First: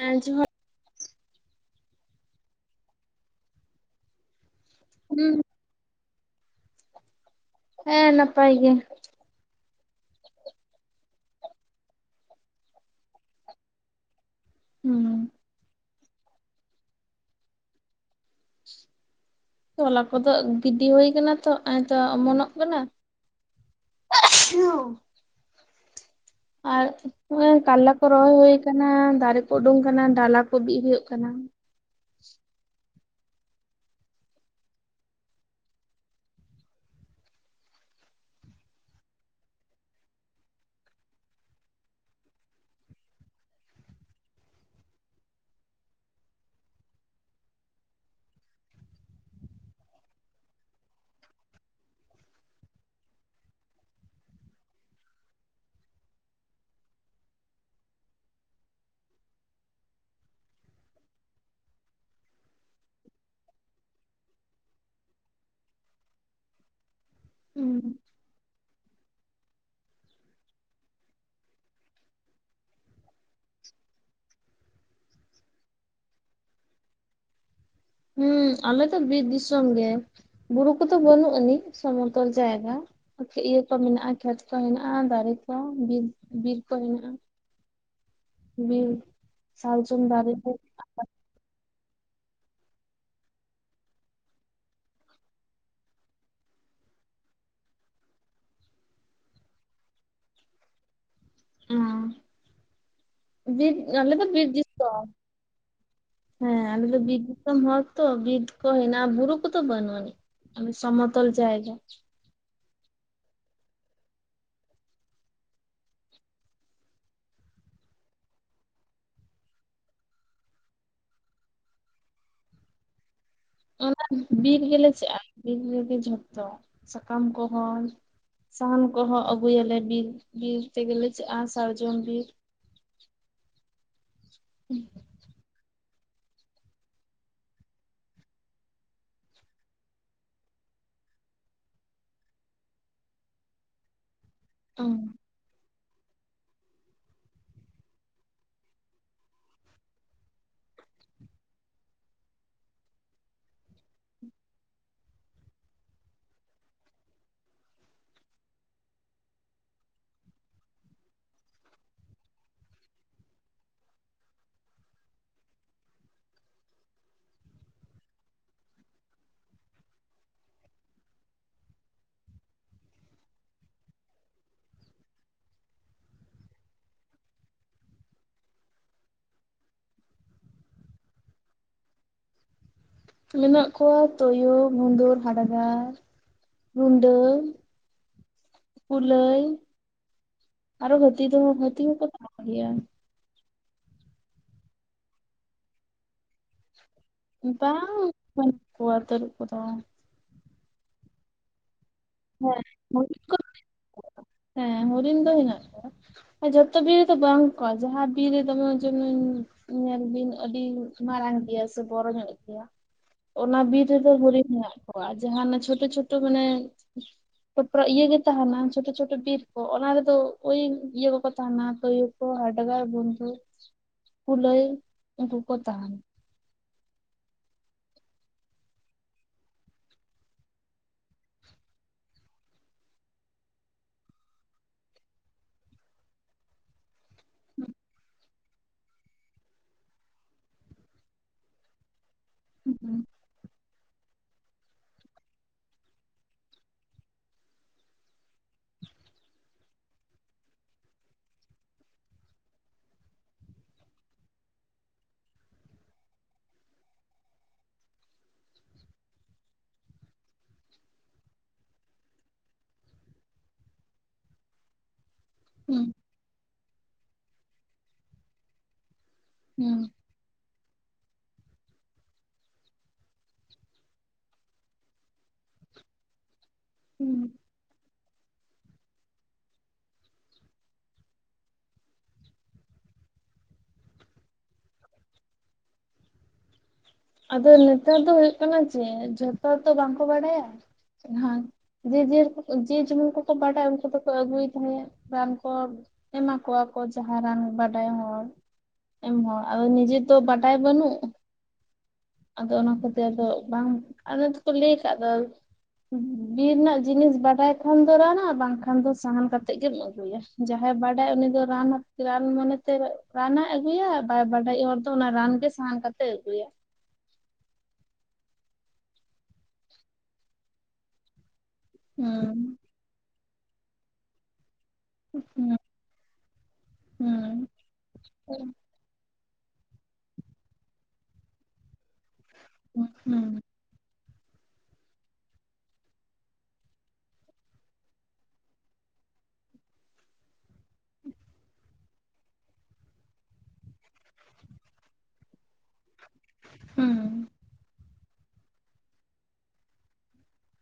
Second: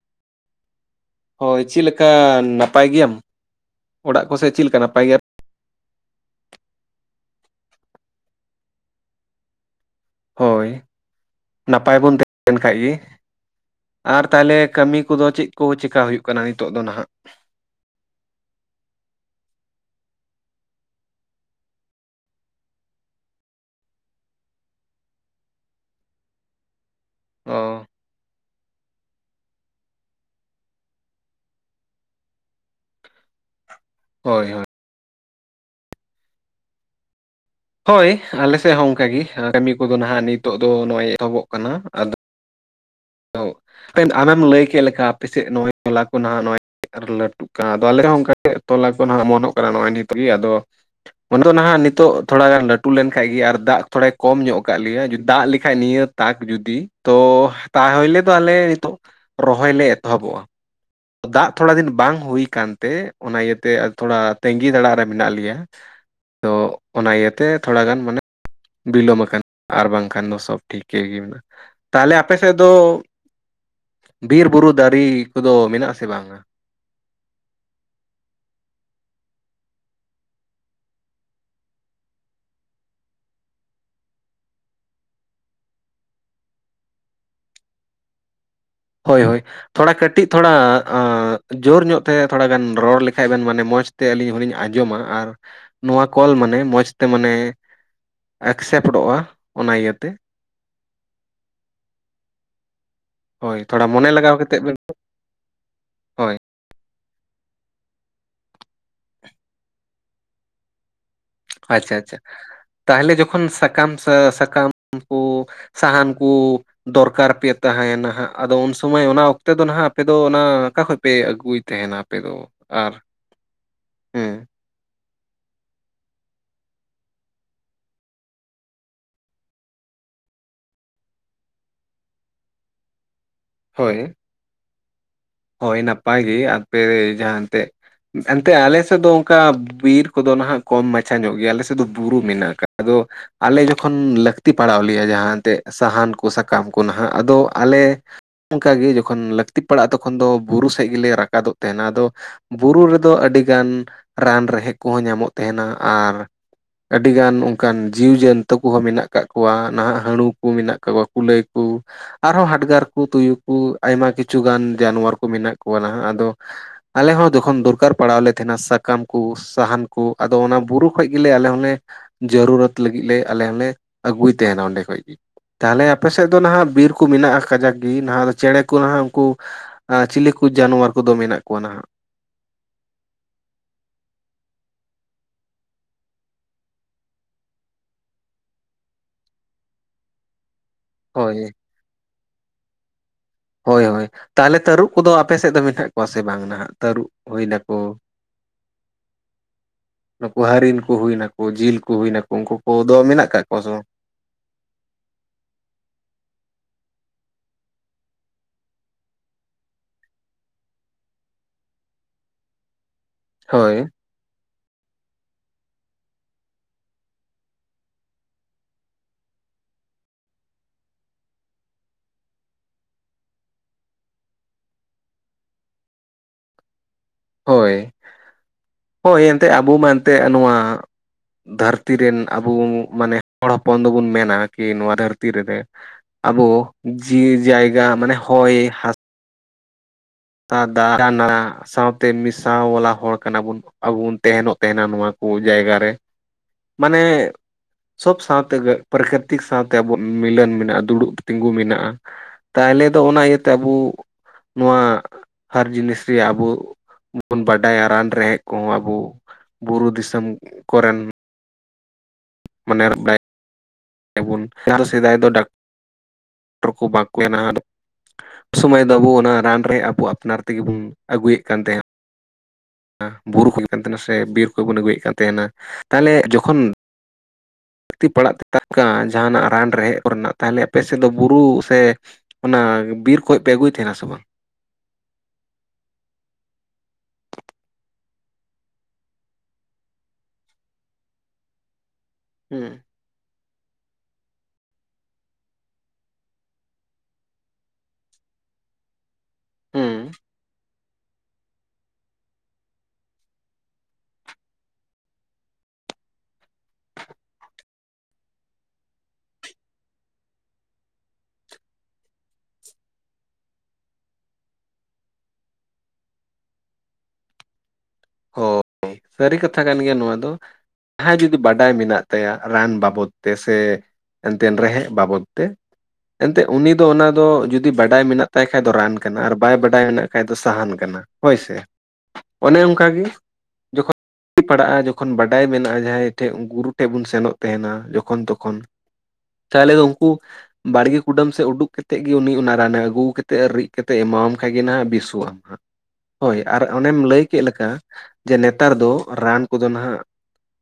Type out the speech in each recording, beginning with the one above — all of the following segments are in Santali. ᱟᱸ ᱡᱚᱦ [unintelligible] ᱦᱳᱭ, ᱪᱤᱜ ᱞᱮᱠᱟ ᱱᱟᱯᱟᱭ ᱜᱮᱭᱟᱢ? ᱚᱲᱟᱜ ᱠᱚᱥᱮᱫ ᱪᱤᱜ ᱞᱮᱠᱟ ᱱᱟᱯᱟᱭ ᱜᱮᱭᱟ? ᱦᱩᱸ ᱦᱮᱸ, ᱱᱟᱯᱟᱭ ᱜᱮ᱾ ᱦᱳᱭ, ᱱᱟᱯᱟᱭ ᱵᱚᱱ ᱛᱟᱦᱮᱸ ᱞᱮᱱ ᱠᱷᱟᱡ ᱜᱮ, ᱟᱨ ᱛᱟᱦᱚᱞᱮ ᱠᱟᱹᱢᱤ ᱦᱩᱸ ᱠᱚᱫᱚ ᱪᱮᱫ ᱠᱚ ᱪᱮᱠᱟ ᱦᱩᱭᱩᱜ ᱠᱟᱱᱟ ᱱᱤᱛᱚᱜ ᱫᱚ ᱱᱟᱦᱟᱜ? ᱛᱚᱞᱟ ᱠᱚᱫᱚ ᱜᱤᱰᱤ ᱦᱩᱭ ᱟᱠᱟᱱᱟ ᱛᱚ ᱦᱚᱸᱜᱼᱚᱭ ᱛᱚ ᱚᱢᱚᱱᱚᱜ ᱠᱟᱱᱟ ᱾ [unintelligible] ᱟᱨ ᱱᱚᱜᱼᱚᱭ ᱚ ᱠᱟᱨᱞᱟ ᱠᱚ ᱨᱚᱦᱚᱭ ᱦᱩᱭ ᱟᱠᱟᱱᱟ, ᱫᱟᱨᱮ ᱠᱚ ᱩᱰᱩᱝ ᱟᱠᱟᱱᱟ, ᱰᱟᱞᱟ ᱠᱚ ᱵᱤᱜ ᱦᱳᱭᱳᱜ ᱠᱟᱱᱟ ᱾ ᱦᱳᱭ ᱦᱳᱭ ᱾ ᱦᱳᱭ, ᱟᱞᱮ ᱥᱮᱜ ᱦᱚᱸ ᱚᱱᱠᱟᱜ ᱜᱮ ᱠᱟᱹᱢᱤ ᱠᱚᱫᱚ ᱱᱟᱦᱟᱜ ᱱᱤᱛᱚᱜ ᱫᱚ ᱱᱚᱜᱼᱚᱭ ᱮᱛᱚᱦᱚᱵᱚᱜ ᱠᱟᱱᱟ ᱾ ᱚ ᱟ ᱟᱢᱮᱢ ᱞᱟᱹᱭ ᱠᱮᱜ ᱞᱮᱠᱟ ᱟᱯᱮ ᱥᱮᱫ ᱱᱚᱜᱼᱚᱭ ᱦᱚᱞᱟ ᱠᱚ ᱱᱟᱦᱟᱜ ᱱᱚᱜᱼᱚᱭ ᱞᱟᱹᱴᱩ ᱠᱟᱸ ᱟᱫᱚ ᱟᱞᱮᱦᱚᱸ ᱚᱱᱠᱟᱜᱮ ᱛᱚᱞᱟ ᱠᱚ ᱱᱟᱦᱟᱸᱜ ᱢᱚᱱᱚᱜ ᱠᱟᱱᱟ ᱱᱚᱜᱼᱚᱭ ᱱᱤᱛᱜᱮ ᱟᱫᱚ ᱾ ᱵᱚᱱᱫᱷᱩ ᱱᱟᱦᱟᱜ ᱱᱤᱛᱚᱜ ᱛᱷᱚᱲᱟ ᱜᱟᱱ ᱞᱟᱹᱴᱩ ᱞᱮᱱᱠᱷᱟᱡ ᱜᱮ ᱟᱨ ᱫᱟᱜ ᱛᱷᱚᱲᱟᱭ ᱠᱚᱢ ᱧᱚᱜ ᱟᱠᱟᱫ ᱞᱮᱭᱟ ᱫᱟᱜ ᱞᱮᱠᱷᱟᱡ ᱱᱤᱭᱟᱹ ᱛᱟᱠ ᱡᱩᱫᱤ ᱛᱚ ᱛᱟᱦᱚᱞᱮ ᱫᱚ ᱟᱞᱮ ᱱᱤᱛᱚᱜ ᱨᱚᱦᱚᱭ ᱞᱮ ᱮᱛᱚᱦᱚᱵᱚᱜᱼᱟ ᱾ ᱫᱟᱜ ᱛᱷᱚᱲᱟ ᱫᱤᱱ ᱵᱟᱝ ᱦᱩᱭ ᱠᱟᱱ ᱛᱮ ᱚᱱᱟ ᱤᱭᱟᱹᱛᱮ ᱛᱷᱚᱲᱟ ᱛᱟᱹᱜᱤ ᱛᱟᱲᱟᱜ ᱨᱮ ᱢᱮᱱᱟᱜ ᱞᱮᱭᱟ ᱾ ᱛᱚ ᱚᱱᱟ ᱤᱭᱟᱹᱛᱮ ᱛᱷᱚᱲᱟ ᱦᱩᱸ ᱜᱟᱱ ᱢᱟᱱᱮ ᱵᱤᱞᱚᱢ ᱠᱟᱱᱟ ᱟᱨ ᱵᱟᱝᱠᱷᱟᱱ ᱫᱚ ᱥᱚᱵ ᱴᱷᱤᱠᱮ ᱜᱮ ᱢᱮᱱᱟᱜᱼᱟ, ᱛᱟᱦᱞᱮ ᱟᱯᱮ ᱥᱮᱫ ᱫᱚ ᱵᱤᱨ ᱵᱩᱨᱩ ᱫᱟᱨᱤ ᱠᱚᱫᱚ ᱢᱮᱱᱟᱜ ᱟᱥᱮ ᱵᱟᱝᱼᱟ ᱾ ᱦᱩᱸ ᱟᱞᱮ ᱫᱚ ᱵᱤᱨ ᱫᱤᱥᱚᱢ ᱜᱮ ᱵᱩᱨᱩ ᱠᱚᱫᱚ ᱵᱟᱹᱱᱩᱜ ᱟᱹᱱᱤᱡ ᱥᱚᱢᱚᱛᱚᱞ ᱡᱟᱭᱜᱟ, ᱤᱭᱟᱹ ᱠᱚ ᱢᱮᱱᱟᱜᱼᱟ, ᱠᱷᱮᱛ ᱠᱚ ᱦᱮᱱᱟᱜᱼᱟ, ᱫᱟᱨᱮ ᱠᱚ ᱵᱤᱨ ᱵᱤᱨ ᱠᱚ ᱦᱮᱱᱟᱜᱼᱟ ᱾ [inaudible] ᱦᱳᱭ ᱦᱳᱭ ᱛᱷᱚᱲᱟ ᱠᱟᱹᱴᱤᱜ ᱫᱟᱨᱮ ᱠᱚ ᱛᱷᱚᱲᱟ ᱟ ᱡᱳᱨ ᱧᱚᱜ ᱛᱮ ᱛᱷᱚᱲᱟ ᱜᱟᱱ ᱨᱚᱲ ᱞᱮᱠᱷᱟᱡ ᱵᱮᱱ ᱢᱟᱱᱮ ᱢᱚᱡᱽ ᱛᱮ ᱟᱹᱞᱤᱧ ᱦᱚᱸᱞᱤᱧ ᱟᱸᱡᱚᱢ ᱟ ᱟᱨ ᱱᱚᱣᱟ ᱠᱚᱞ ᱢᱟᱱᱮ ᱢᱚᱸᱡᱽᱛᱮ ᱢᱟᱱᱮ ᱮᱠᱥᱮᱯᱴᱚᱜᱼᱟ ᱚᱱᱟ ᱤᱭᱟᱹᱛᱮ ᱾ ᱚ ᱦᱳᱭ ᱵᱤᱨ ᱛᱷᱚᱲᱟ ᱢᱚᱱᱮ ᱟᱞᱮ ᱫᱚ ᱞᱟᱜᱟᱣ ᱵᱤᱨ ᱠᱟᱛᱮᱫ ᱵᱮᱱ ᱫᱤᱥᱚᱢ, ᱦᱳᱭ ᱦᱮᱸ ᱟᱞᱮ ᱫᱚ ᱵᱤᱨ ᱫᱤᱥᱚᱢ ᱦᱚᱨ ᱛᱚ ᱵᱤᱫ ᱠᱚ ᱦᱮᱱᱟᱜ ᱵᱩᱨᱩ ᱠᱚ ᱫᱚ ᱵᱟᱹᱱᱩᱜ ᱟᱱᱤᱡ ᱢᱟᱱᱮ ᱥᱚᱢᱚ ᱟᱪᱪᱷᱟ ᱟᱪᱪᱷᱟ ᱛᱟᱦᱚᱞᱮ ᱡᱚᱠᱷᱚᱱ ᱥᱟᱠᱟᱢ ᱥᱟᱹ ᱥᱟᱠᱟᱢ ᱠᱚ, ᱥᱟᱦᱟᱱ ᱠᱩ, ᱫᱚᱨᱠᱟᱨ ᱯᱮ ᱛᱟᱦᱮᱱᱟ ᱦᱟᱸᱜ ᱟᱫᱚ ᱩᱱ ᱥᱚᱢᱚᱭ ᱚᱱᱟ ᱚᱠᱛᱮ ᱫᱚ ᱱᱟᱦᱟᱜ ᱟᱯᱮ ᱫᱚ ᱚᱱᱟ ᱚᱠᱟ ᱠᱷᱚᱡ ᱯᱮ ᱟᱹᱜᱩᱭ ᱛᱟᱦᱮᱱᱟ ᱟᱯᱮ ᱫᱚ ᱟᱨ ᱚᱱᱟ ᱦᱮᱸ ᱵᱤᱨ ᱜᱮᱞᱮ ᱪᱟᱜ-ᱟ ᱾ ᱵᱤᱨ ᱨᱮᱜᱮ ᱡᱷᱚᱛᱚ ᱥᱟᱠᱟᱢ ᱠᱚᱦᱚᱸ ᱥᱟᱦᱟᱱ ᱠᱚᱦᱚᱸ ᱟᱹᱜᱩᱭᱟᱞᱮ ᱵᱤᱨ, ᱵᱤᱨ ᱛᱮ ᱜᱮ ᱪᱟᱜ-ᱟ ᱥᱟᱨᱡᱚᱱ ᱵᱤᱨ ᱦᱳᱭ᱾ ᱦᱩᱸ ᱦᱳᱭ ᱱᱟᱯᱟᱭ ᱜᱮ ᱟᱯᱮ ᱡᱟᱸᱦᱟᱛᱮᱜ ᱮᱱᱛᱮᱫ ᱟᱞᱮ ᱥᱮᱫ ᱫᱚ ᱚᱱᱠᱟ ᱵᱤᱨ ᱠᱚᱫᱚ ᱱᱟᱦᱟᱜ ᱠᱚᱢ ᱢᱟᱪᱷᱟ ᱧᱚᱜ ᱜᱮᱭᱟ ᱟᱞᱮ ᱥᱮᱫ ᱫᱚ ᱵᱩᱨᱩ ᱢᱮᱱᱟᱜ ᱟᱠᱟᱫ ᱟᱫᱚ ᱟᱞᱮ ᱡᱚᱠᱷᱚᱱ ᱞᱟᱹᱠᱛᱤ ᱯᱟᱲᱟᱣ ᱞᱮᱭᱟ ᱡᱟᱦᱟᱸ ᱮᱱᱛᱮᱜ ᱥᱟᱦᱟᱱ ᱠᱚ ᱥᱟᱠᱟᱢ ᱠᱚ ᱱᱟᱦᱟᱜ ᱟᱫᱚ ᱟᱞᱮ ᱚᱱᱠᱟ ᱜᱮ ᱡᱚᱠᱷᱚᱱ ᱞᱟᱹᱠᱛᱤ ᱯᱟᱲᱟᱜᱼᱟ ᱛᱚ ᱛᱚᱠᱷᱚᱱ ᱫᱚ ᱵᱩᱨᱩ ᱥᱮᱫ ᱜᱮᱞᱮ ᱨᱟᱠᱟᱵᱚᱜ ᱛᱟᱦᱮᱱᱟ ᱟᱫᱚ ᱵᱩᱨᱩ ᱨᱮᱫᱚ ᱟᱹᱰᱤᱜᱟᱱ ᱨᱟᱱ ᱨᱮᱦᱮᱫ ᱠᱚᱦᱚᱸ ᱧᱟᱢᱚᱜ ᱛᱟᱦᱮᱱᱟ ᱟᱨ ᱟᱹᱰᱤ ᱜᱟᱱ ᱚᱱᱠᱟᱱ ᱡᱤᱣᱡᱟ. ᱱᱛᱩ ᱠᱚᱦᱚᱸ ᱢᱮᱱᱟᱜ ᱟᱠᱟᱜ ᱠᱚᱣᱟ ᱱᱟᱦᱟᱜ ᱦᱟ. ᱬᱩ ᱠᱚ ᱢᱮᱱᱟᱜ ᱟᱠᱟ ᱠᱚᱣᱟ ᱠᱩᱞᱟᱹᱭ ᱠᱚ ᱟᱨᱦᱚᱸ ᱦᱟᱰᱜᱟᱨ ᱠᱚ ᱛᱩᱭᱩ ᱠᱚ ᱟᱭᱢᱟ ᱠᱤᱪᱷᱩ ᱜᱟᱱ ᱡᱟᱱᱣᱟᱨ ᱠᱚ ᱢᱮᱱᱟᱜ ᱠᱚᱣᱟ ᱱᱟᱦᱟᱜ ᱟᱫᱚ ᱟᱞᱮ ᱦᱚᱸ ᱡᱚᱠᱷᱚᱱ ᱫᱚᱨᱠᱟᱨ ᱯᱟᱲᱟᱣᱟᱞᱮ ᱛᱟᱦᱮᱱᱟ ᱥᱟᱠᱟᱢ ᱠᱚ ᱥᱟᱦᱟᱱ ᱠᱚ ᱟᱫᱚ ᱚᱱᱟ ᱵᱩᱨᱩ ᱠᱷᱚᱡ ᱜᱮᱞᱮ ᱟᱞᱮ ᱦᱚᱸᱞᱮ ᱡᱟᱹᱨᱩᱨᱟᱛ ᱞᱟᱹᱜᱤᱫ ᱞᱮ ᱟᱞᱮ ᱦᱚᱸᱞᱮ ᱟᱹᱜᱩᱭ ᱛᱟᱦᱮᱱᱟ ᱚᱸᱰᱮ ᱠᱷᱚᱡ ᱜᱮ᱾ ᱛᱟᱦᱚᱞᱮ ᱟᱯᱮ ᱥᱮᱫ ᱫᱚ ᱱᱟᱦᱟᱜ ᱵᱤᱨ ᱠᱚ ᱢᱮᱱᱟᱜᱼᱟ ᱠᱟᱡᱟᱠ ᱜᱮ ᱱᱟᱦᱟᱜ ᱫᱚ ᱪᱮᱬᱮ ᱠᱚ ᱱᱟᱦᱟᱜ ᱩᱱᱠᱩ ᱪᱤᱞᱤ ᱠᱚ ᱡᱟᱱᱣᱟᱨ ᱠᱚᱫᱚ ᱢᱮᱱᱟᱜ ᱠᱚᱣᱟ ᱱᱟᱦᱜ? ᱢᱮᱱᱟᱜ ᱠᱚᱣᱟ ᱛᱩᱭᱩ ᱜᱩᱸᱫᱩᱨ ᱦᱟᱰᱜᱟᱨ ᱨᱩᱰᱟᱹ ᱾ ᱠᱩᱞᱟᱹᱭ ᱟᱨᱚ ᱦᱟᱹᱛᱤ ᱫᱚ ᱦᱳᱭ ᱦᱟᱹᱛᱤ ᱦᱚᱸᱠᱚ ᱛᱟᱦᱮ ᱜᱮᱭᱟ᱾ ᱦᱳᱭ-ᱦᱳᱭ ᱛᱟᱦᱚᱞᱮ ᱛᱟᱹᱨᱩᱵ ᱠᱚᱫᱚ ᱟᱯᱮ ᱥᱮᱫ ᱫᱚ ᱢᱮᱱᱟᱜ ᱠᱚᱣᱟ ᱥᱮ ᱵᱟᱝ ᱱᱟᱦᱟᱜ ᱛᱟᱹᱨᱩᱵ ᱦᱩᱭ ᱱᱟᱠᱚ ᱵᱟᱝ ᱵᱟᱱᱩᱜ ᱠᱚᱣᱟ ᱛᱟᱹᱨᱩᱵ ᱠᱚᱫᱚ᱾ ᱱᱩᱠᱩ ᱦᱟ. ᱨᱤᱱ ᱠᱚ ᱦᱩᱭ ᱱᱟᱠᱚ ᱡᱤᱞ ᱠᱚ ᱦᱩᱭᱱᱟᱠᱚ ᱩᱱᱠᱩ ᱠᱚᱫᱚ ᱢᱩᱨᱩᱫ ᱢᱮᱱᱟᱜ ᱠᱚ ᱟᱠᱟᱫ ᱠᱚᱣᱟ ᱥᱮ? ᱦᱮᱸ ᱦᱚᱨᱤᱱ ᱫᱚ ᱦᱮᱱᱟᱜ ᱠᱚᱣᱟ᱾ [inaudible] ᱧᱮᱞ ᱵᱤᱱ ᱟᱹᱰᱤ ᱢᱟᱨᱟᱝ ᱜᱮᱭᱟ ᱥᱮ ᱵᱚᱨᱚ ᱧᱚᱜ ᱜᱮᱭᱟ? ᱚᱱᱟ ᱦᱳᱭ ᱵᱤᱨ ᱨᱮᱫᱚ ᱦᱚᱨᱤᱱ ᱢᱮᱱᱟᱜ ᱠᱚᱣᱟ ᱡᱟᱦᱟᱸᱟᱱᱟᱜ ᱪᱷᱳᱴᱩ-ᱪᱷᱳᱴ ᱢᱟᱱᱮ ᱤᱭᱟᱹ ᱜᱮ ᱛᱟᱦᱮᱱᱟ ᱪᱷᱳᱴᱩ-ᱪᱷᱳᱴᱩ ᱵᱤᱨ ᱠᱚ ᱚᱱᱟ ᱨᱮᱫᱚ ᱳᱭ ᱤᱭᱟᱹ ᱠᱚᱠᱚ ᱛᱟᱦᱮᱱᱟ ᱛᱳ ᱦᱟᱰᱜᱟᱨ ᱵᱚᱱᱷᱩ ᱠᱚᱩᱞᱟᱹᱭ ᱩᱱᱠᱩ ᱠᱚ ᱛᱟᱦᱮᱱᱟ᱾ ᱦᱳᱭ, ᱦᱳᱭ ᱮᱱᱛᱮᱫ ᱟᱵᱚ ᱢᱟ ᱮᱱᱛᱮᱫ ᱱᱚᱣᱟ ᱫᱷᱟᱹᱨᱛᱤ ᱨᱮᱱ ᱟᱵᱚ ᱢᱟᱱᱮ ᱦᱚᱲ ᱦᱚᱯᱚᱱ ᱫᱚᱵᱚᱱ ᱢᱮᱱᱟ ᱠᱤ ᱱᱚᱣᱟ ᱫᱷᱟᱹᱨᱛᱤ ᱨᱮᱵᱮ ᱟᱵᱚ ᱡᱤᱭᱤ ᱡᱟᱭᱜᱟ ᱢᱟᱱᱮ ᱦᱭ ᱦᱟ ᱛᱚ ᱫᱟᱜ ᱟᱨ ᱱᱟᱜ ᱥᱟᱶᱛᱮ ᱢᱮᱥᱟᱣ ᱣᱟᱞᱟ ᱦᱩᱸ ᱦᱚᱲ ᱠᱟᱱᱟ ᱵᱚᱱ᱾ ᱟᱵᱚ ᱵᱚᱱ ᱛᱟᱦᱮᱱᱚᱜ ᱛᱟᱦᱮᱱᱟ ᱱᱚᱣᱟ ᱠᱚ ᱡᱟᱭᱜᱟ ᱨᱮ, ᱢᱟᱱᱮ ᱥᱚᱵ ᱥᱟᱶᱛᱮ ᱜᱮ ᱯᱟᱹᱨᱠᱟᱹᱨᱛᱤᱠ ᱥᱟᱶᱛᱮ ᱟᱵᱚᱣᱟᱜ ᱢᱤᱞᱟ. ᱱ ᱢᱮᱱᱟᱜᱼᱟ ᱫᱩᱲᱩᱵ ᱛᱤᱸᱜᱩ ᱢᱮᱱᱟᱜᱼᱟ ᱾ ᱛᱟᱭᱞᱮ ᱫᱚ ᱚᱱᱟ ᱤᱭᱟᱹᱛᱮ ᱟᱵᱩ, ᱱᱚᱣᱟ ᱦᱟᱨ ᱡᱤᱱᱤᱥ ᱨᱮᱭᱟᱜ ᱟᱵᱩ ᱵᱚᱱ ᱵᱟᱰᱟᱭᱟ ᱨᱟᱱ ᱨᱮᱦᱮᱫ ᱠᱚᱦᱚᱸ ᱟᱵᱩ ᱵᱩᱨᱩ ᱫᱤᱥᱚᱢ ᱠᱚᱨᱮᱱ ᱢᱟᱱᱮ ᱥᱮᱫᱟᱭ ᱫᱚ ᱰᱟᱠ ᱦᱩᱸ᱾ ᱵᱟᱠᱚ ᱱᱟᱦᱟᱜ, ᱥᱚᱢᱚᱭ ᱫᱚᱵᱚ ᱚᱱᱟ ᱨᱟᱱ ᱦᱩᱸ ᱨᱮᱭᱟᱜ ᱟᱵᱚ ᱟᱯᱱᱟᱨ ᱛᱮᱜᱮ ᱵᱚᱱ ᱟᱹᱜᱩᱭᱮᱫ ᱠᱟᱱ ᱛᱟᱦᱮᱸᱜ ᱟ ᱵᱩᱨᱩ ᱠᱷᱟᱡ ᱦᱩᱭᱩᱜ ᱠᱟᱱ ᱛᱟᱦᱮᱱᱟ ᱥᱮ ᱵᱤᱨ ᱠᱷᱚᱡ ᱵᱚᱱ ᱟᱹᱜᱩᱭᱮᱫ ᱠᱟᱱ ᱛᱟᱦᱮᱱᱟ ᱛᱟᱦᱞᱮ ᱡᱚᱠᱷᱚᱱ ᱦᱩᱸ᱾ ᱞᱟᱹᱠᱛᱤ ᱯᱟᱲᱟᱜ ᱛᱟᱯᱮ ᱠᱷᱟᱱ ᱡᱟᱦᱟᱱᱟᱜ ᱨᱟᱱ ᱨᱮᱦᱮᱫ ᱠᱚᱨᱮᱱᱟᱜ ᱛᱟᱦᱚᱞᱮ ᱟᱯᱮ ᱥᱮᱫ ᱫᱚ ᱵᱩᱨᱩ ᱥᱮ ᱚᱱᱟ ᱵᱤᱨ ᱠᱷᱚᱡ ᱯᱮ ᱟᱹᱜᱩᱭ ᱛᱟᱦᱮᱱᱟ ᱥᱮ ᱵᱟᱝ? ᱟᱫᱚ ᱱᱮᱛᱟᱨ ᱫᱚ ᱦᱩᱭᱩ ᱠᱟᱱᱟ ᱡᱮ ᱡᱷᱚᱛᱚ ᱛᱚ ᱵᱟᱝᱠᱚ ᱵᱟᱲᱟᱭᱟ᱾ [unintelligible] ᱦᱩᱸ ᱡᱮ ᱡᱮᱢᱚᱱ ᱠᱚ ᱛᱚ ᱵᱟᱰᱟᱭ ᱩᱱᱠᱩ ᱫᱚᱠᱚ ᱟ. ᱜᱩᱟᱹᱭᱮᱫ ᱛᱟᱦᱮᱫ ᱨᱟᱱ ᱠᱚ ᱮᱢᱟ ᱠᱚᱣᱟ ᱠᱚ ᱡᱟᱦᱟᱸ ᱨᱟᱱ ᱵᱟᱰᱟᱭ ᱦᱚᱲ ᱮᱢ ᱦᱚᱸ ᱟᱫᱚ ᱦᱩᱸ ᱱᱤᱡᱮᱛᱚ ᱵᱟᱰᱟᱭ ᱵᱟᱹᱱᱩᱜ, ᱟᱫᱚ ᱚᱱᱟ ᱠᱚᱛᱮ ᱟᱫᱚ ᱵᱟᱝ ᱟᱞᱮ ᱫᱚᱠᱚ ᱞᱟᱹᱭ ᱠᱟᱫ ᱫᱚ ᱵᱤᱨ ᱨᱮᱱᱟᱜ ᱡᱤᱱᱤᱥ ᱵᱟᱰᱟᱭ ᱠᱷᱟᱱ ᱫᱚ ᱨᱟ-ᱱᱟ ᱵᱟᱝᱠᱷᱟᱱ ᱫᱚ ᱥᱟᱦᱟᱱ ᱠᱟᱛᱮᱜ ᱜᱮᱢ ᱟᱹᱜᱩᱭᱟ ᱡᱟᱦᱟᱸᱭ ᱵᱟᱰᱟᱭ ᱩᱱᱤ ᱫᱚ ᱨᱟᱱ ᱟᱛ ᱨᱟᱱ ᱢᱚᱱᱮᱛᱮ ᱨᱟᱱᱮ ᱟᱹᱜᱩᱭᱟ ᱵᱟᱭ ᱵᱟᱰᱟᱭᱤᱡ ᱦᱚᱲ ᱫᱚ ᱚᱱᱟ ᱨᱟᱱ ᱜᱮ ᱥᱟᱦᱟᱱ ᱠᱟᱛᱮ ᱟᱹᱜᱩᱭᱟ ᱳᱜ ᱥᱟᱹᱨᱤ ᱠᱟᱛᱷᱟ ᱠᱟᱱ ᱜᱮᱭᱟ ᱱᱚᱣᱟ ᱫᱚ ᱦᱮ ᱡᱩᱫᱤ ᱵᱟᱰᱟᱭ ᱢᱮᱱᱟᱜ ᱛᱟᱭᱟ ᱦᱩᱸ ᱨᱟᱱ ᱵᱟᱵᱚᱫ ᱛᱮᱥᱮ ᱮᱱᱛᱮᱱ ᱨᱮᱦᱮᱫ ᱵᱟᱵᱚᱫ ᱛᱮ ᱦᱩᱸ ᱮᱱᱛᱮ ᱩᱱᱤ ᱫᱚ ᱚᱱᱟ ᱫᱚ ᱦᱩᱸ ᱡᱩᱫᱤ ᱵᱟᱰᱟᱭ ᱢᱮᱱᱟᱜ ᱛᱟᱭ ᱠᱷᱟ ᱫᱚ ᱨᱟᱱ ᱠᱟᱱᱟ ᱟᱨ ᱵᱟᱭ ᱵᱟᱰᱟᱭᱟᱱᱟᱜ ᱠᱷᱟᱡ ᱫᱚ ᱥᱟᱦᱟᱱ ᱠᱟᱱᱟ ᱦᱳᱭᱥ ᱚᱱᱮ ᱚᱱᱠᱟ ᱜᱮ ᱵᱟᱹᱞᱤᱧ ᱡᱚᱠᱷᱚ ᱯᱟᱲᱟᱜᱼᱟ ᱡᱚᱠᱷᱚᱱ ᱵᱟᱰᱟᱭ ᱢᱮᱱᱟᱜᱼᱟ ᱡᱟᱦᱟᱸᱭ ᱴᱷᱮᱡ ᱜᱩᱨᱩ ᱴᱷᱮᱡ ᱵᱚᱱ ᱥᱮᱱᱚᱜ ᱛᱟᱦᱮᱱᱟ ᱡᱚᱠᱷᱚᱱ ᱛᱚᱠᱷᱚᱱ ᱛᱟᱦᱚᱞᱮ ᱩᱱᱠᱩ ᱵᱟᱲᱜᱮ ᱠᱩᱰᱟᱹᱢ ᱥᱮᱫ ᱩᱰᱩᱠ ᱠᱟᱛᱮᱫ ᱜᱮ ᱩᱱᱤ ᱚᱱᱟ ᱨᱟᱱᱮ ᱟᱹᱜᱩ ᱠᱟᱜ ᱛᱮ ᱨᱤᱫ ᱠᱟᱛᱮ ᱮᱢᱟᱭᱟᱢ ᱠᱷᱟᱡ ᱜᱮ ᱱᱟᱦᱟᱜ ᱵᱮᱥᱚᱜ ᱟᱢ ᱦᱟᱸᱜ ᱦᱳᱭ ᱟᱨ ᱚᱱᱮᱢ ᱞᱟᱹᱭ ᱠᱮᱫ ᱞᱮᱠᱟ ᱡᱮ ᱱᱮᱛᱟᱨ ᱫᱚ ᱨᱟᱱ ᱠᱚᱫᱚ ᱱᱟᱦᱟᱜ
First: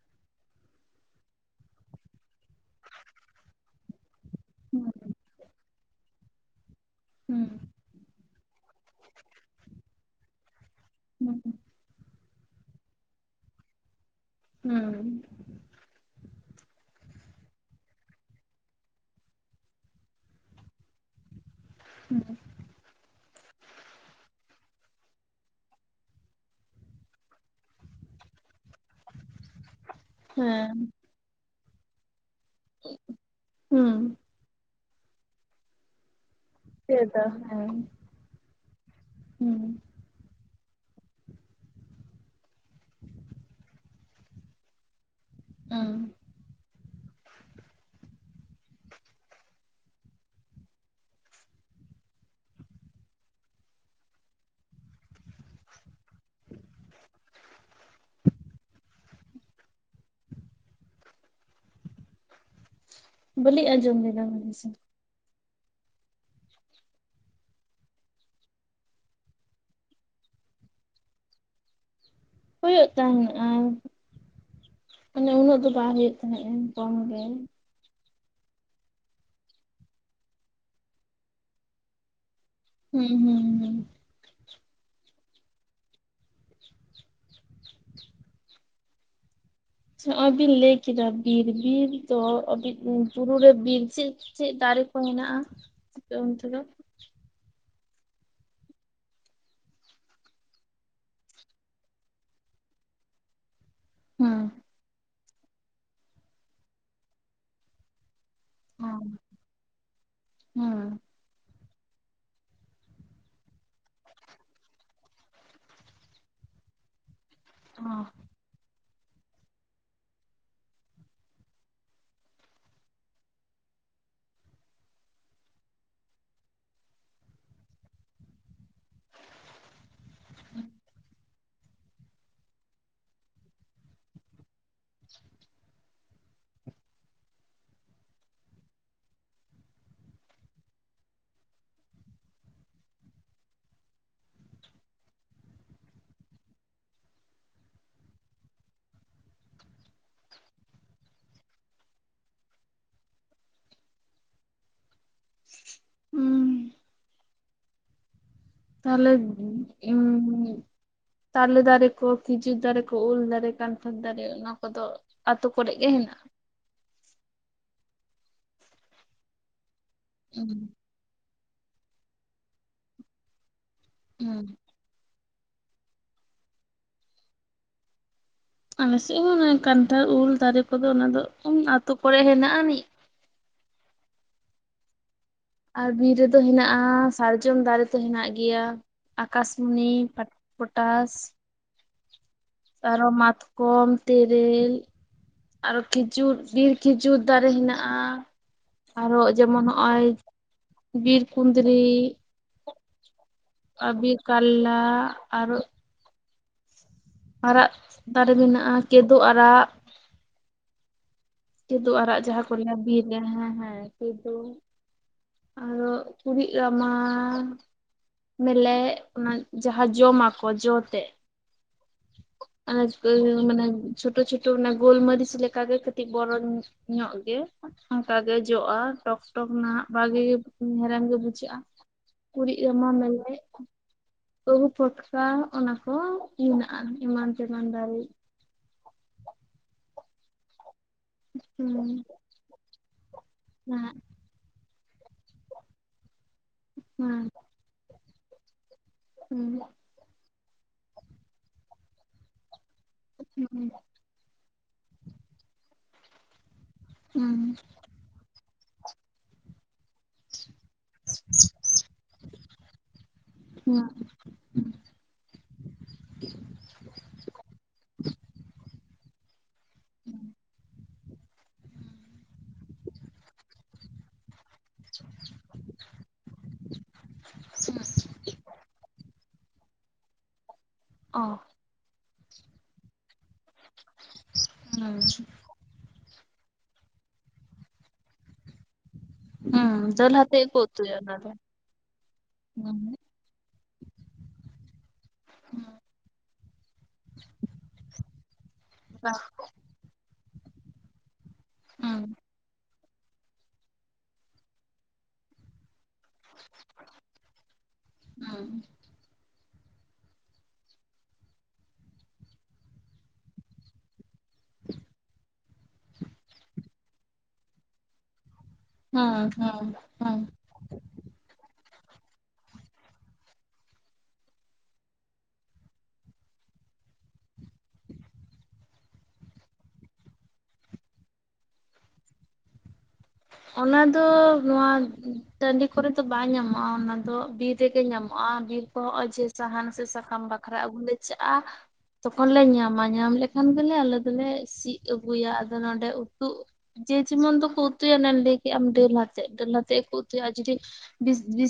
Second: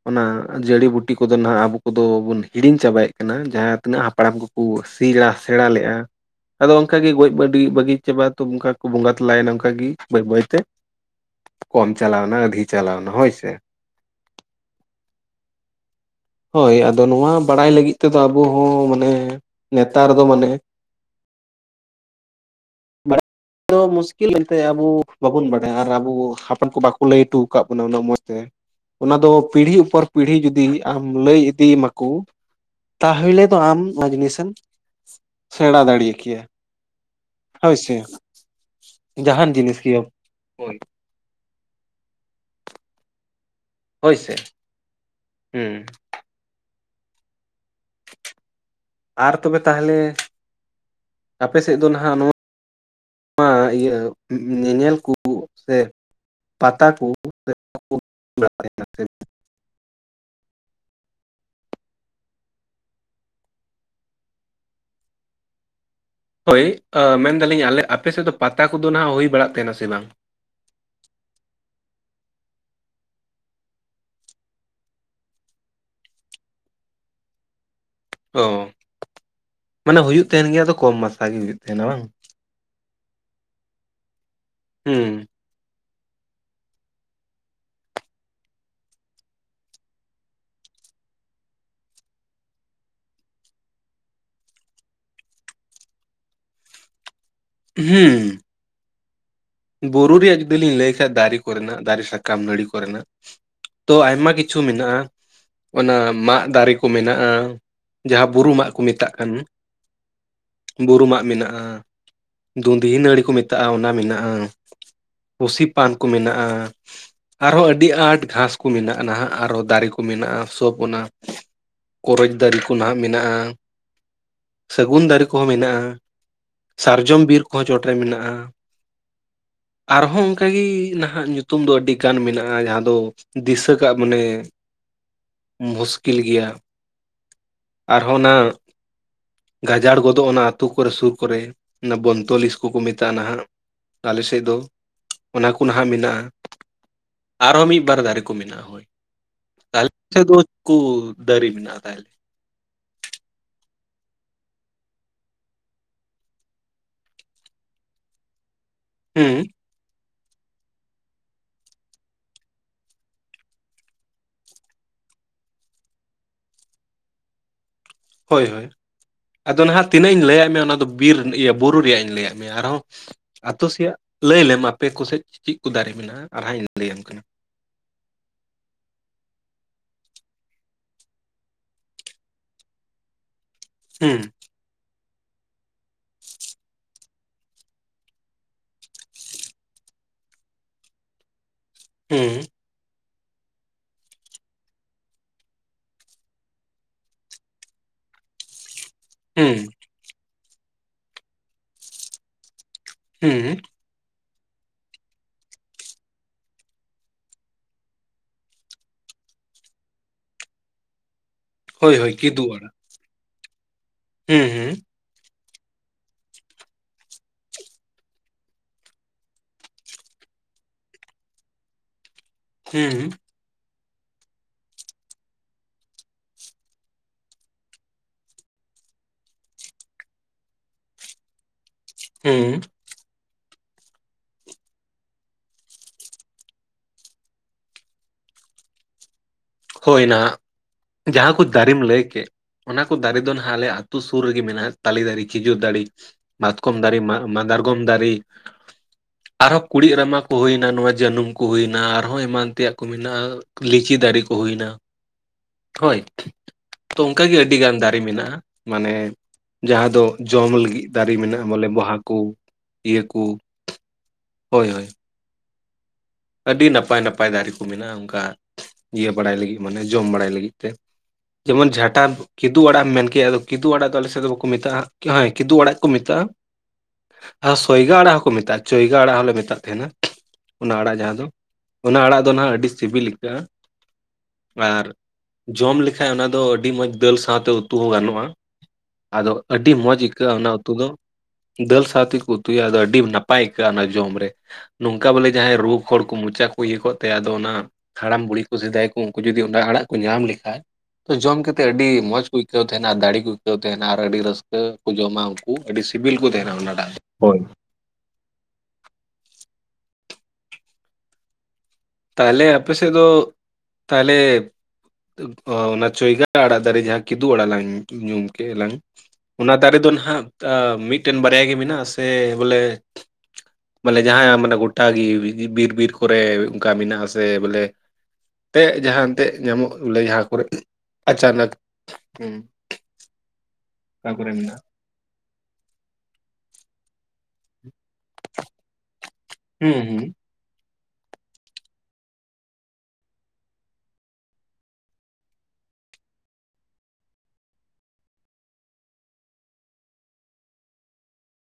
ᱚᱱᱟ ᱡᱟᱹᱲᱤ ᱵᱩᱴᱤ ᱠᱚᱫᱚ ᱱᱟᱦᱟᱜ ᱟᱵᱚ ᱠᱚᱫᱚ ᱵᱚᱱ ᱦᱤᱲᱤᱧ ᱪᱟᱵᱟᱭᱮᱫ ᱠᱟᱱᱟ ᱡᱟᱦᱟᱸ ᱛᱤᱱᱟᱹᱜ ᱦᱟᱯᱲᱟᱢ ᱠᱚᱠᱚ ᱥᱤᱞᱟ ᱥᱮᱬᱟ ᱞᱮᱜᱼᱟ᱾ ᱟᱫᱚ ᱚᱱᱠᱟᱜᱮ ᱜᱚᱡ ᱵᱟᱹᱰᱤ ᱵᱟᱹᱜᱤ ᱪᱟᱵᱟ ᱛᱚ ᱚᱱᱠᱟ ᱜᱮᱠᱚ ᱵᱚᱸᱜᱟ ᱛᱟᱞᱟᱭᱮᱱᱟ ᱚᱱᱠᱟᱜᱮ ᱵᱟᱹᱭ ᱵᱟᱹᱭᱛᱮ ᱪᱟᱞᱟᱣ ᱮᱱᱟ ᱦᱳᱭ ᱥᱮ ᱦᱩᱸ ᱦᱳᱭ ᱟᱫᱚ ᱱᱚᱣᱟ ᱵᱟᱲᱟᱭ ᱞᱟᱹᱜᱤᱫ ᱛᱮᱫᱚ ᱟᱵᱚ ᱦᱚᱸ ᱢᱟᱱᱮ ᱱᱮᱛᱟᱨ ᱫᱚ ᱢᱟᱱᱮ [unintelligible] ᱟᱫᱚ ᱢᱩᱥᱠᱤᱞ ᱮᱱᱛᱮ ᱟᱵᱩ ᱵᱟᱵᱩᱱ ᱵᱟᱲᱟᱭᱟ ᱟᱨ ᱟᱵᱩ ᱦᱟᱯᱲᱟᱢ ᱠᱚ ᱵᱟᱠᱚ ᱞᱟᱹᱭ ᱦᱚᱴᱚ ᱟᱠᱟᱫ ᱵᱚᱱᱟ ᱩᱱᱟᱹᱜ ᱢᱚᱸᱡᱽᱛᱮ ᱚᱱᱟ ᱫᱚ ᱯᱤᱲᱦᱤ ᱩᱯᱚᱨ ᱯᱤᱲᱦᱤ ᱡᱩᱫᱤ ᱟᱢ ᱞᱟᱹᱭ ᱤᱫᱤᱭᱟᱢᱟᱠᱩ ᱛᱟᱦᱚᱞᱮ ᱫᱚ ᱟᱢ ᱚᱱᱟ ᱡᱤᱱᱤᱥᱮᱢ ᱥᱮᱬᱟ ᱫᱟᱲᱮ ᱠᱮᱭᱟ ᱪᱮᱫᱟᱫᱟ ᱦᱳᱭ ᱦᱟᱸᱭ ᱥᱮ ᱡᱟᱦᱟᱱ ᱡᱤᱱᱤᱥ ᱜᱮᱢ ᱦᱳᱭ ᱥᱮ ᱦᱩᱸ ᱟᱨ ᱛᱚᱵᱮ ᱛᱟᱦᱚᱞᱮ ᱟᱯᱮ ᱥᱮᱫ ᱫᱚ ᱱᱟᱦᱟᱜ ᱱᱚᱣᱟ ᱱᱟᱣᱟ ᱤᱭᱟᱹ ᱧᱮᱧᱮᱞ ᱠᱩ ᱥᱮ ᱯᱟᱛᱟ ᱠᱚ [unintelligible] ᱵᱟᱹᱞᱤ ᱟᱸᱡᱚᱢ ᱞᱮᱫᱟ ᱞᱟᱹᱭ ᱢᱮᱥᱮ ᱦᱳᱭ ᱟᱹ ᱢᱮᱱᱫᱟᱞᱤᱧ ᱟᱞᱮ ᱟᱯᱮᱥᱮᱫ ᱫᱚ ᱯᱟᱛᱟ ᱠᱚᱫᱚ ᱱᱟᱜ ᱦᱩᱭ ᱵᱟᱲᱟᱜ ᱛᱟᱦᱮᱱᱟ ᱥᱮ ᱵᱟᱝ ᱦᱩᱭᱩᱜ ᱛᱟᱦᱮᱸᱱᱤᱜᱟᱭ ᱢᱟᱱᱮ ᱩᱱᱟᱹᱜ ᱫᱚ ᱵᱟᱭ ᱦᱩᱭᱩᱜ ᱛᱟᱦᱮᱸᱫᱼᱟ ᱠᱚᱢ ᱜᱮ ᱚᱸ ᱢᱟᱱᱮ ᱦᱩᱭᱩᱜ ᱛᱟᱦᱮᱱ ᱜᱮᱭᱟ ᱛᱚ ᱠᱚᱢ ᱢᱟᱥᱟ ᱜᱮ ᱦᱩᱭᱩᱜ ᱛᱟᱦᱮᱱᱟ ᱵᱟᱝ ᱦᱩᱸ ᱦᱩᱸ ᱦᱩᱸ ᱦᱩᱸ [inaudible] ᱟᱠᱷᱟᱡ ᱱᱟᱜ ᱚᱭ ᱵᱤᱱ ᱞᱟᱹᱭ ᱠᱮᱫᱟ ᱵᱤᱨ ᱵᱤᱨ ᱫᱚ ᱵᱩᱨᱩ ᱨᱮ ᱵᱤᱨ ᱪᱮᱫ ᱪᱮᱫ ᱫᱟᱨᱮ ᱠᱚ ᱦᱮᱱᱟᱜᱼᱟ ᱟᱯᱮ ᱚᱱᱛᱮᱫᱚ ᱦᱩᱸ ᱵᱩᱨᱩ ᱨᱮᱭᱟᱜ ᱡᱩᱫᱤ ᱞᱤᱧ ᱞᱟᱹᱭ ᱠᱷᱟᱡ ᱫᱟᱨᱮ ᱠᱚᱨᱮᱱᱟᱜ ᱫᱟᱨᱮ ᱥᱟᱠᱟᱢ ᱱᱟᱹᱲᱤ ᱠᱚᱨᱮᱱᱟᱜ ᱛᱚ ᱟᱭᱢᱟ ᱦᱩᱸ ᱠᱤᱪᱷᱩ ᱢᱮᱱᱟᱜᱼᱟ ᱚᱱᱟ ᱢᱟᱜᱽ ᱫᱟᱨᱮ ᱠᱚ ᱢᱮᱱᱟᱜᱼᱟ ᱡᱟᱦᱟᱸ ᱵᱩᱨᱩ ᱢᱟᱜᱽ ᱠᱚ ᱢᱮᱛᱟᱜ ᱦᱩᱸ ᱠᱟᱱ ᱦᱩᱸ ᱵᱩᱨᱩ ᱢᱟᱜᱽ ᱢᱮᱱᱟᱜᱼᱟ ᱫᱩᱸᱫᱷᱤ ᱱᱟᱹᱲᱤ ᱠᱚ ᱢᱮᱛᱟᱜᱼᱟ ᱚᱱᱟ ᱢᱮᱱᱟᱜᱼᱟ ᱯᱩᱥᱤ ᱯᱟᱱ ᱠᱚ ᱢᱮᱱᱟᱜᱼᱟ ᱟᱨᱦᱚᱸ ᱟᱹᱰᱤ ᱟᱸᱴ ᱜᱷᱟᱥ ᱠᱚ ᱢᱮᱱᱟᱜᱼᱟ ᱱᱟᱦᱟᱜ ᱟᱨᱚ ᱫᱟᱨᱮ ᱠᱚ ᱢᱮᱱᱟᱜᱼᱟ ᱥᱚᱵ ᱚᱱᱟ ᱠᱚᱨᱚᱪ ᱫᱟᱨᱮ ᱠᱚ ᱱᱟᱦᱟᱜ ᱢᱮᱱᱟᱜᱼᱟ ᱥᱟᱹᱜᱩᱱ ᱫᱟᱨᱮ ᱠᱚᱦᱚᱸ ᱢᱮᱱᱟᱜᱼᱟ ᱥᱟᱨᱡᱚᱢ ᱵᱤᱨ ᱠᱚᱦᱚᱸ ᱪᱚᱴᱨᱮ ᱢᱮᱱᱟᱜᱼᱟ ᱟᱨᱦᱚᱸ ᱚᱱᱠᱟᱜᱮ ᱱᱟᱦᱟᱜ ᱧᱩᱛᱩᱢ ᱫᱚ ᱟᱹᱰᱤᱜᱟᱱ ᱢᱮᱱᱟᱜᱼᱟ ᱡᱟᱦᱟᱸ ᱫᱚ ᱫᱤᱥᱟᱹ ᱠᱟᱜ ᱢᱟᱱᱮ ᱢᱩᱥᱠᱤᱞ ᱜᱮᱭᱟ ᱟᱨᱦᱚᱸ ᱚᱱᱟ ᱜᱟᱡᱟᱲ ᱜᱚᱫᱚᱜᱼᱟ ᱟᱛᱳ ᱠᱚᱨᱮ ᱥᱩᱨ ᱠᱚᱨᱮ ᱚᱱᱟ ᱵᱚᱱᱛᱚᱞᱤᱥ ᱠᱚᱠᱚ ᱢᱮᱛᱟᱜᱼᱟ ᱦᱟᱸᱜ᱾ ᱟᱞᱮ ᱥᱮᱫ ᱫᱚ ᱚᱱᱟ ᱠᱚ ᱱᱟᱦᱟᱜ ᱢᱮᱱᱟᱜᱼᱟ᱾ ᱟᱨᱦᱚᱸ ᱢᱤᱫ ᱵᱟᱨ ᱫᱟᱨᱮ ᱠᱚ ᱢᱮᱱᱟᱜᱼᱟ ᱦᱳᱭ᱾ [unintelligible] ᱫᱟᱨᱤ ᱢᱮᱱᱟᱜᱼᱟ ᱛᱟᱦᱚᱞᱮ ᱦᱩᱸ ᱛᱟᱦᱞᱮ ᱦᱩᱸ [unintelligible] ᱛᱟᱞᱮ ᱫᱟᱨᱮ ᱠᱚ ᱠᱷᱤᱡᱩᱨ ᱫᱟᱨᱮ ᱠᱚ ᱩᱞ ᱫᱟᱨᱮ ᱠᱟᱱᱴᱷᱟᱲ ᱫᱟᱨᱮ ᱚᱱᱟ ᱠᱚᱫᱚ ᱟᱛᱳ ᱠᱚᱨᱮ ᱜᱮ ᱦᱮᱱᱟᱜ-ᱟ᱾ ᱦᱳᱭ ᱦᱳᱭ, ᱟᱫᱚ ᱱᱟᱦᱟᱜ ᱛᱤᱱᱟᱹᱜ ᱤᱧ ᱞᱟᱹᱭᱟᱫ ᱢᱮᱭᱟ ᱦᱩᱸ ᱚᱱᱟ ᱫᱚ ᱵᱤᱨ ᱵᱩᱨᱩ ᱨᱮᱭᱟᱜ ᱤᱧ ᱞᱟᱹᱭᱟᱫ ᱢᱮᱭᱟ ᱟᱨᱦᱚᱸ ᱟᱛᱳ ᱥᱮᱭᱟᱜ ᱞᱟᱹᱭ ᱢᱮ? ᱟᱯᱮ ᱠᱚᱥᱮᱫ ᱪᱮᱫ ᱠᱚ ᱫᱟᱨᱮ ᱢᱮᱱᱟᱜᱼᱟ ᱟᱨᱦᱚ ᱤᱧ ᱞᱟᱹᱭᱟᱢ ᱠᱟᱱᱟ᱾ ᱟᱞᱮᱥᱮᱫ ᱦᱚᱸ ᱠᱟᱱᱴᱷᱟᱲ ᱩᱞ ᱫᱟᱨᱮ ᱠᱚᱫᱚ ᱚᱱᱟ ᱫᱚ ᱟᱛᱳ ᱠᱚᱨᱮ ᱦᱮᱱᱟᱜ ᱟᱹᱱᱤᱡ, [unintelligible] ᱟᱨ ᱵᱤᱨ ᱨᱮᱫᱚ ᱦᱮᱱᱟᱜᱼᱟ ᱥᱟᱨᱡᱚᱢ ᱫᱟᱨᱮ ᱛᱚ ᱦᱮᱱᱟᱜ ᱜᱮᱭᱟ᱾ ᱟᱠᱟᱥᱢᱩᱱᱤ ᱯᱚᱴᱟᱥ ᱦᱩᱸ ᱟᱨᱦᱚ ᱢᱟᱛᱠᱚᱢ ᱛᱮᱨᱮᱞ, ᱟᱨᱦᱚ ᱠᱷᱤᱡᱩᱨ ᱵᱤᱨ ᱠᱷᱤᱡᱩᱨ ᱫᱟᱨᱮ ᱦᱮᱱᱟᱜᱼᱟ᱾ ᱟᱨᱦᱚ ᱦᱩᱸ ᱡᱮᱢᱚᱱ ᱱᱚᱜᱼᱚᱭ ᱵᱤᱨ ᱠᱩᱸᱫᱽᱨᱤ ᱦᱩᱸ ᱵᱤᱨ ᱠᱟᱞᱞᱟᱸ ᱟᱨ ᱟᱨᱟᱜ ᱫᱟᱨᱮ ᱢᱮᱱᱟᱜᱼᱟ ᱠᱮᱫᱩ ᱟᱨᱟᱜ᱾ ᱠᱮᱫᱩ ᱦᱳᱭ ᱦᱳᱭ ᱟᱨᱟᱜ ᱡᱟᱦᱟᱸ ᱠᱤᱫᱩᱵ ᱠᱚ ᱟᱲᱟᱜ ᱞᱟᱭᱟ ᱵᱤᱨ ᱨᱮ ᱦᱮᱸ ᱦᱮᱸ ᱠᱮᱫᱩ, ᱦᱩᱸ ᱦᱩᱸ ᱟᱨᱦᱚ ᱠᱩᱲᱤᱫ ᱨᱟᱢᱟ ᱢᱮᱞᱮᱜ ᱚᱱᱟ ᱡᱟᱦᱟᱸ ᱡᱚᱢᱟᱠᱚ ᱡᱚ ᱛᱮ, ᱟᱡ ᱦᱩᱸ [unintelligible] ᱢᱟᱱᱮ ᱪᱷᱳᱴᱳ ᱪᱷᱳᱴᱳ ᱚᱱᱟ ᱜᱳᱞᱢᱟᱹᱨᱤᱪ ᱞᱮᱠᱟᱜᱮ ᱠᱟᱹᱴᱤᱡ ᱵᱚᱨᱚ ᱧᱚᱜ ᱜᱮ ᱚᱱᱠᱟ ᱜᱮ ᱡᱚᱜᱼᱟ ᱴᱚᱠ ᱴᱚᱠ ᱱᱟᱸᱜ, ᱵᱷᱟᱜᱮ ᱜᱮ ᱦᱮᱲᱮᱢ ᱜᱮ ᱵᱩᱡᱷᱟᱹᱜᱼᱟ ᱦᱩᱸ ᱠᱩᱲᱤᱫ ᱨᱟᱢᱟ ᱢᱮᱞᱮᱜ᱾ ᱟᱹᱦᱩ ᱯᱷᱚᱴᱠᱟ ᱚᱱᱟ ᱠᱚ ᱦᱮᱱᱟᱜᱼᱟ ᱮᱢᱟᱱ ᱛᱮᱢᱟᱱ ᱫᱟᱨᱮ᱾ ᱦᱳᱭ ᱱᱟᱦᱟᱜ ᱡᱟᱦᱟᱸ ᱠᱚ ᱫᱟᱨᱮᱢ ᱞᱟᱹᱭ ᱦᱩᱸ ᱠᱮᱫ ᱚᱱᱟ ᱠᱚ ᱫᱟᱨᱮ ᱫᱚ ᱱᱟᱦᱟᱜ ᱟᱞᱮ ᱦᱮᱸ ᱟᱛᱳ ᱥᱩᱨ ᱨᱮᱜᱮ ᱢᱮᱱᱟᱜ-ᱟ᱾ ᱛᱟᱞᱤ ᱫᱟᱨᱤ ᱠᱷᱤᱡᱩᱨ ᱫᱟᱲᱤ ᱢᱟᱛᱠᱚᱢ ᱫᱟᱨᱮ ᱢᱟ ᱦᱮᱸ ᱢᱟᱫᱟᱨᱜᱚᱢ ᱫᱟᱨᱤ, ᱦᱩᱸ ᱟᱨᱦᱚᱸ ᱠᱩᱲᱤᱫ ᱨᱟᱢᱟ ᱠᱚ ᱦᱩᱭᱱᱟ ᱱᱚᱣᱟ ᱡᱟᱹᱱᱩᱢ ᱠᱚ ᱦᱩᱭᱱᱟ ᱟᱨᱦᱚᱸ ᱮᱢᱟᱱ ᱛᱮᱭᱟᱜ ᱠᱚ ᱢᱮᱱᱟᱜᱼᱟ ᱦᱩᱸ ᱞᱤᱪᱤ ᱫᱟᱨᱮ ᱠᱚ ᱦᱩᱭᱱᱟ᱾ ᱦᱳᱭ, ᱛᱚ ᱚᱱᱠᱟᱜᱮ ᱦᱩᱸ ᱟᱹᱰᱤᱜᱟᱱ ᱫᱟᱨᱮ ᱢᱮᱱᱟᱜᱼᱟ ᱢᱟᱱᱮ ᱡᱟᱦᱟᱸ ᱫᱚ ᱡᱚᱢ ᱞᱟᱹᱜᱤᱫ ᱫᱟᱨᱮ ᱢᱮᱱᱟᱜᱼᱟ ᱵᱚᱞᱮ ᱵᱟᱦᱟ ᱠᱚ ᱤᱭᱟᱹ ᱠᱚ ᱦᱩᱸ ᱦᱳᱭ ᱦᱳᱭ ᱟᱹᱰᱤ ᱱᱟᱯᱟᱭ ᱱᱟᱯᱟᱭ ᱫᱟᱨᱮ ᱠᱚ ᱢᱮᱱᱟᱜᱼᱟ ᱚᱱᱠᱟ ᱤᱭᱟᱹ ᱵᱟᱲᱟᱭ ᱞᱟᱹᱜᱤᱫ ᱢᱟᱱᱮ ᱡᱚᱢ ᱵᱟᱲᱟᱭ ᱞᱟᱹᱜᱤᱫ ᱛᱮ᱾ ᱡᱮᱢᱚᱱ ᱡᱷᱟᱴᱟᱢ ᱠᱤᱫᱩ ᱟᱲᱟᱜᱮᱢ ᱢᱮᱱ ᱠᱮᱜ ᱟᱫᱚ ᱠᱤᱫᱩ ᱟᱲᱟᱜ ᱫᱚ ᱟᱞᱮᱥᱮᱫ ᱫᱚ ᱵᱟᱠᱩ ᱠᱚ ᱢᱮᱛᱟᱜᱟ ᱠᱤᱦᱟᱭ ᱠᱤᱫᱩ ᱟᱲᱟᱜ ᱠᱚ ᱢᱮᱛᱟᱜᱼᱟ ᱟᱨ ᱥᱚᱭᱜᱟ ᱟᱲᱟᱜ ᱠᱚ ᱢᱮᱛᱟᱜᱼᱟ ᱪᱚᱭᱜᱟ ᱟᱲᱟᱜ ᱦᱚᱸᱞᱮ ᱢᱮᱛᱟᱜ ᱛᱟᱦᱮᱱᱟ ᱚᱱᱟ ᱟᱲᱟᱜ᱾ ᱡᱟᱦᱟᱸ ᱚ ᱫᱚ ᱚᱱᱟ ᱟᱲᱟᱜ ᱫᱚ ᱦᱟᱜ ᱟᱹᱰᱤ ᱥᱤᱵᱤᱞ ᱟᱹᱭᱠᱟᱹᱜᱼᱟ, ᱟᱨ ᱦᱩᱸ ᱡᱚᱢ ᱞᱮᱠᱷᱟᱡ ᱚᱱᱟ ᱫᱚ ᱟᱹᱰᱤ ᱢᱚᱸᱡᱽ ᱫᱟᱹᱞ ᱥᱟᱶᱛᱮ ᱩᱛᱩ ᱦᱚᱸ ᱜᱟᱱᱚᱜᱼᱟ᱾ ᱟᱫᱚ ᱚᱱᱟᱫᱚ᱾ ᱦᱩᱸ ᱟᱹᱰᱤ ᱢᱚᱡᱽ ᱫᱟᱹᱞ ᱟᱹᱭᱠᱟᱹᱜᱼᱟ ᱚᱱᱟ ᱦᱟᱛᱮᱜ ᱜᱮᱠᱚ ᱩᱛᱩ ᱫᱚ᱾ ᱩᱛᱩᱭᱟ ᱚᱱᱟ ᱫᱟᱹᱞ ᱥᱟᱶᱛᱮᱠᱚ ᱩᱛᱩᱭᱟ ᱟᱫᱚ ᱟᱹᱰᱤ ᱱᱟᱯᱟᱭ ᱟᱹᱭᱠᱟᱹᱜᱼᱟ ᱚᱱᱟ ᱡᱚᱢᱨᱮ ᱱᱚᱝᱠᱟ ᱵᱚᱞᱮ ᱡᱟᱦᱟᱸᱭ ᱨᱳᱜᱼᱼ ᱦᱚᱲ ᱠᱚ ᱢᱚᱪᱟ ᱠᱚ ᱤᱭᱟᱹ ᱠᱚᱜ ᱛᱟᱭᱟ ᱟᱫᱚ ᱚᱱᱟ ᱦᱟᱲᱟᱢ ᱵᱩᱲᱦᱤ ᱠᱚ ᱥᱮᱫᱟᱭ ᱠᱚ ᱫᱚ ᱩᱱᱠᱩ ᱡᱩᱫᱤ ᱚᱱᱟ ᱟᱲᱟᱜ ᱠᱚ ᱧᱟᱢ ᱞᱮᱠᱷᱟᱡ ᱛᱚ ᱡᱚᱢ ᱠᱟᱛᱮᱜ ᱟᱹᱰᱤ ᱦᱩᱸ ᱢᱚᱸᱡᱽ ᱠᱚ ᱟᱹᱭᱠᱟᱹᱣ ᱛᱟᱦᱮᱱᱟ ᱫᱟᱲᱮ ᱠᱚ ᱟᱹᱭᱠᱟᱹᱣ ᱛᱟᱦᱮᱱᱟ ᱟᱨ ᱟᱹᱰᱤ ᱨᱟᱹᱥᱠᱟᱹ ᱠᱚ ᱡᱚᱢᱟ ᱩᱱᱠᱩ ᱟᱹᱰᱤ ᱥᱤᱵᱤᱞ ᱠᱚ ᱛᱟᱦᱮᱱᱟ ᱚᱱᱟ ᱰᱟᱜ ᱦᱳᱭ ᱦᱩᱸ ᱛᱟᱦᱚᱞᱮ ᱟᱯᱮᱥᱮᱫ ᱫᱚ ᱛᱟᱦᱚᱞᱮ ᱚᱱᱟ ᱪᱚᱭᱜᱟ ᱟᱲᱟᱜ ᱫᱟᱨᱮ ᱡᱟᱦᱟᱸ ᱠᱤᱫᱩ ᱟᱲᱟᱜ ᱞᱟᱝ ᱧᱩᱢ ᱠᱮᱫ ᱞᱟᱝ ᱦᱩᱸ ᱚᱱᱟ ᱦᱩᱸ ᱫᱟᱨᱮ ᱫᱚ ᱦᱩᱸ ᱱᱟᱦᱱᱟᱜ ᱟ ᱢᱤᱫᱴᱮᱱ ᱵᱟᱨᱭᱟ ᱜᱮ ᱢᱮᱱᱟᱜᱼᱟ ᱥᱮ ᱵᱚᱞᱮ ᱵᱚᱞᱮ ᱡᱟᱦᱟᱸ ᱢᱟᱱᱮ ᱜᱚᱴᱟ ᱜᱤ ᱵᱤᱨ ᱵᱤᱨ ᱠᱚᱨᱮ ᱚᱱᱠᱟ ᱢᱮᱱᱟᱜ ᱟᱥᱮ ᱵᱚᱞᱮ ᱛᱮ ᱡᱟᱦᱟ ᱮᱱᱛᱮᱜ ᱧᱟᱢᱚᱜ ᱵᱚᱞᱮ ᱡᱟᱦᱟᱸ ᱠᱚᱨᱮ ᱟᱪᱟᱱᱟᱠ ᱦᱩ ᱚᱱᱟ ᱫᱚ ᱱᱚᱣᱟ ᱴᱟᱰᱤ ᱠᱚᱨᱮ ᱫᱚ ᱵᱟᱭ ᱧᱟᱢᱚᱜᱼᱟ, ᱚᱱᱟ ᱫᱚ ᱵᱤᱨ ᱛᱮᱜ ᱜᱮ ᱧᱟᱢᱚᱜᱼᱟ ᱵᱤᱨ ᱠᱚ ᱱᱚᱜᱼᱚᱭ ᱡᱮ ᱥᱟᱦᱟᱱ ᱦᱩᱸ ᱥᱮ ᱦᱩᱸ ᱥᱟᱠᱟᱢ ᱵᱟᱠᱷᱨᱟ ᱟᱹᱜᱩ ᱞᱮ ᱪᱟᱜᱼᱟ, ᱛᱚᱠᱷᱚᱱ ᱞᱮ ᱧᱟᱢᱟ ᱧᱟᱢ ᱞᱮᱠᱷᱟᱱ ᱜᱮᱞᱮ ᱟᱞᱮ ᱫᱚᱞᱮ ᱥᱤᱜ‌ ᱟᱜᱩᱭᱟ ᱟᱫᱚ ᱱᱚᱰᱮ ᱩᱛᱩᱜ ᱡᱮ ᱡᱮᱢᱚᱱ ᱫᱚᱠᱚ ᱩᱛᱩ ᱭᱟ ᱚᱱᱮ ᱞᱟᱹᱭᱠᱮᱜᱟᱢ ᱰᱟᱹᱞ ᱟᱛᱮ ᱰᱟᱹᱞ ᱟᱛᱮ ᱦᱳᱠᱚ ᱩᱛᱩᱭᱟ ᱟᱨ ᱡᱩᱫᱤ ᱵᱤᱥ ᱵᱤᱥ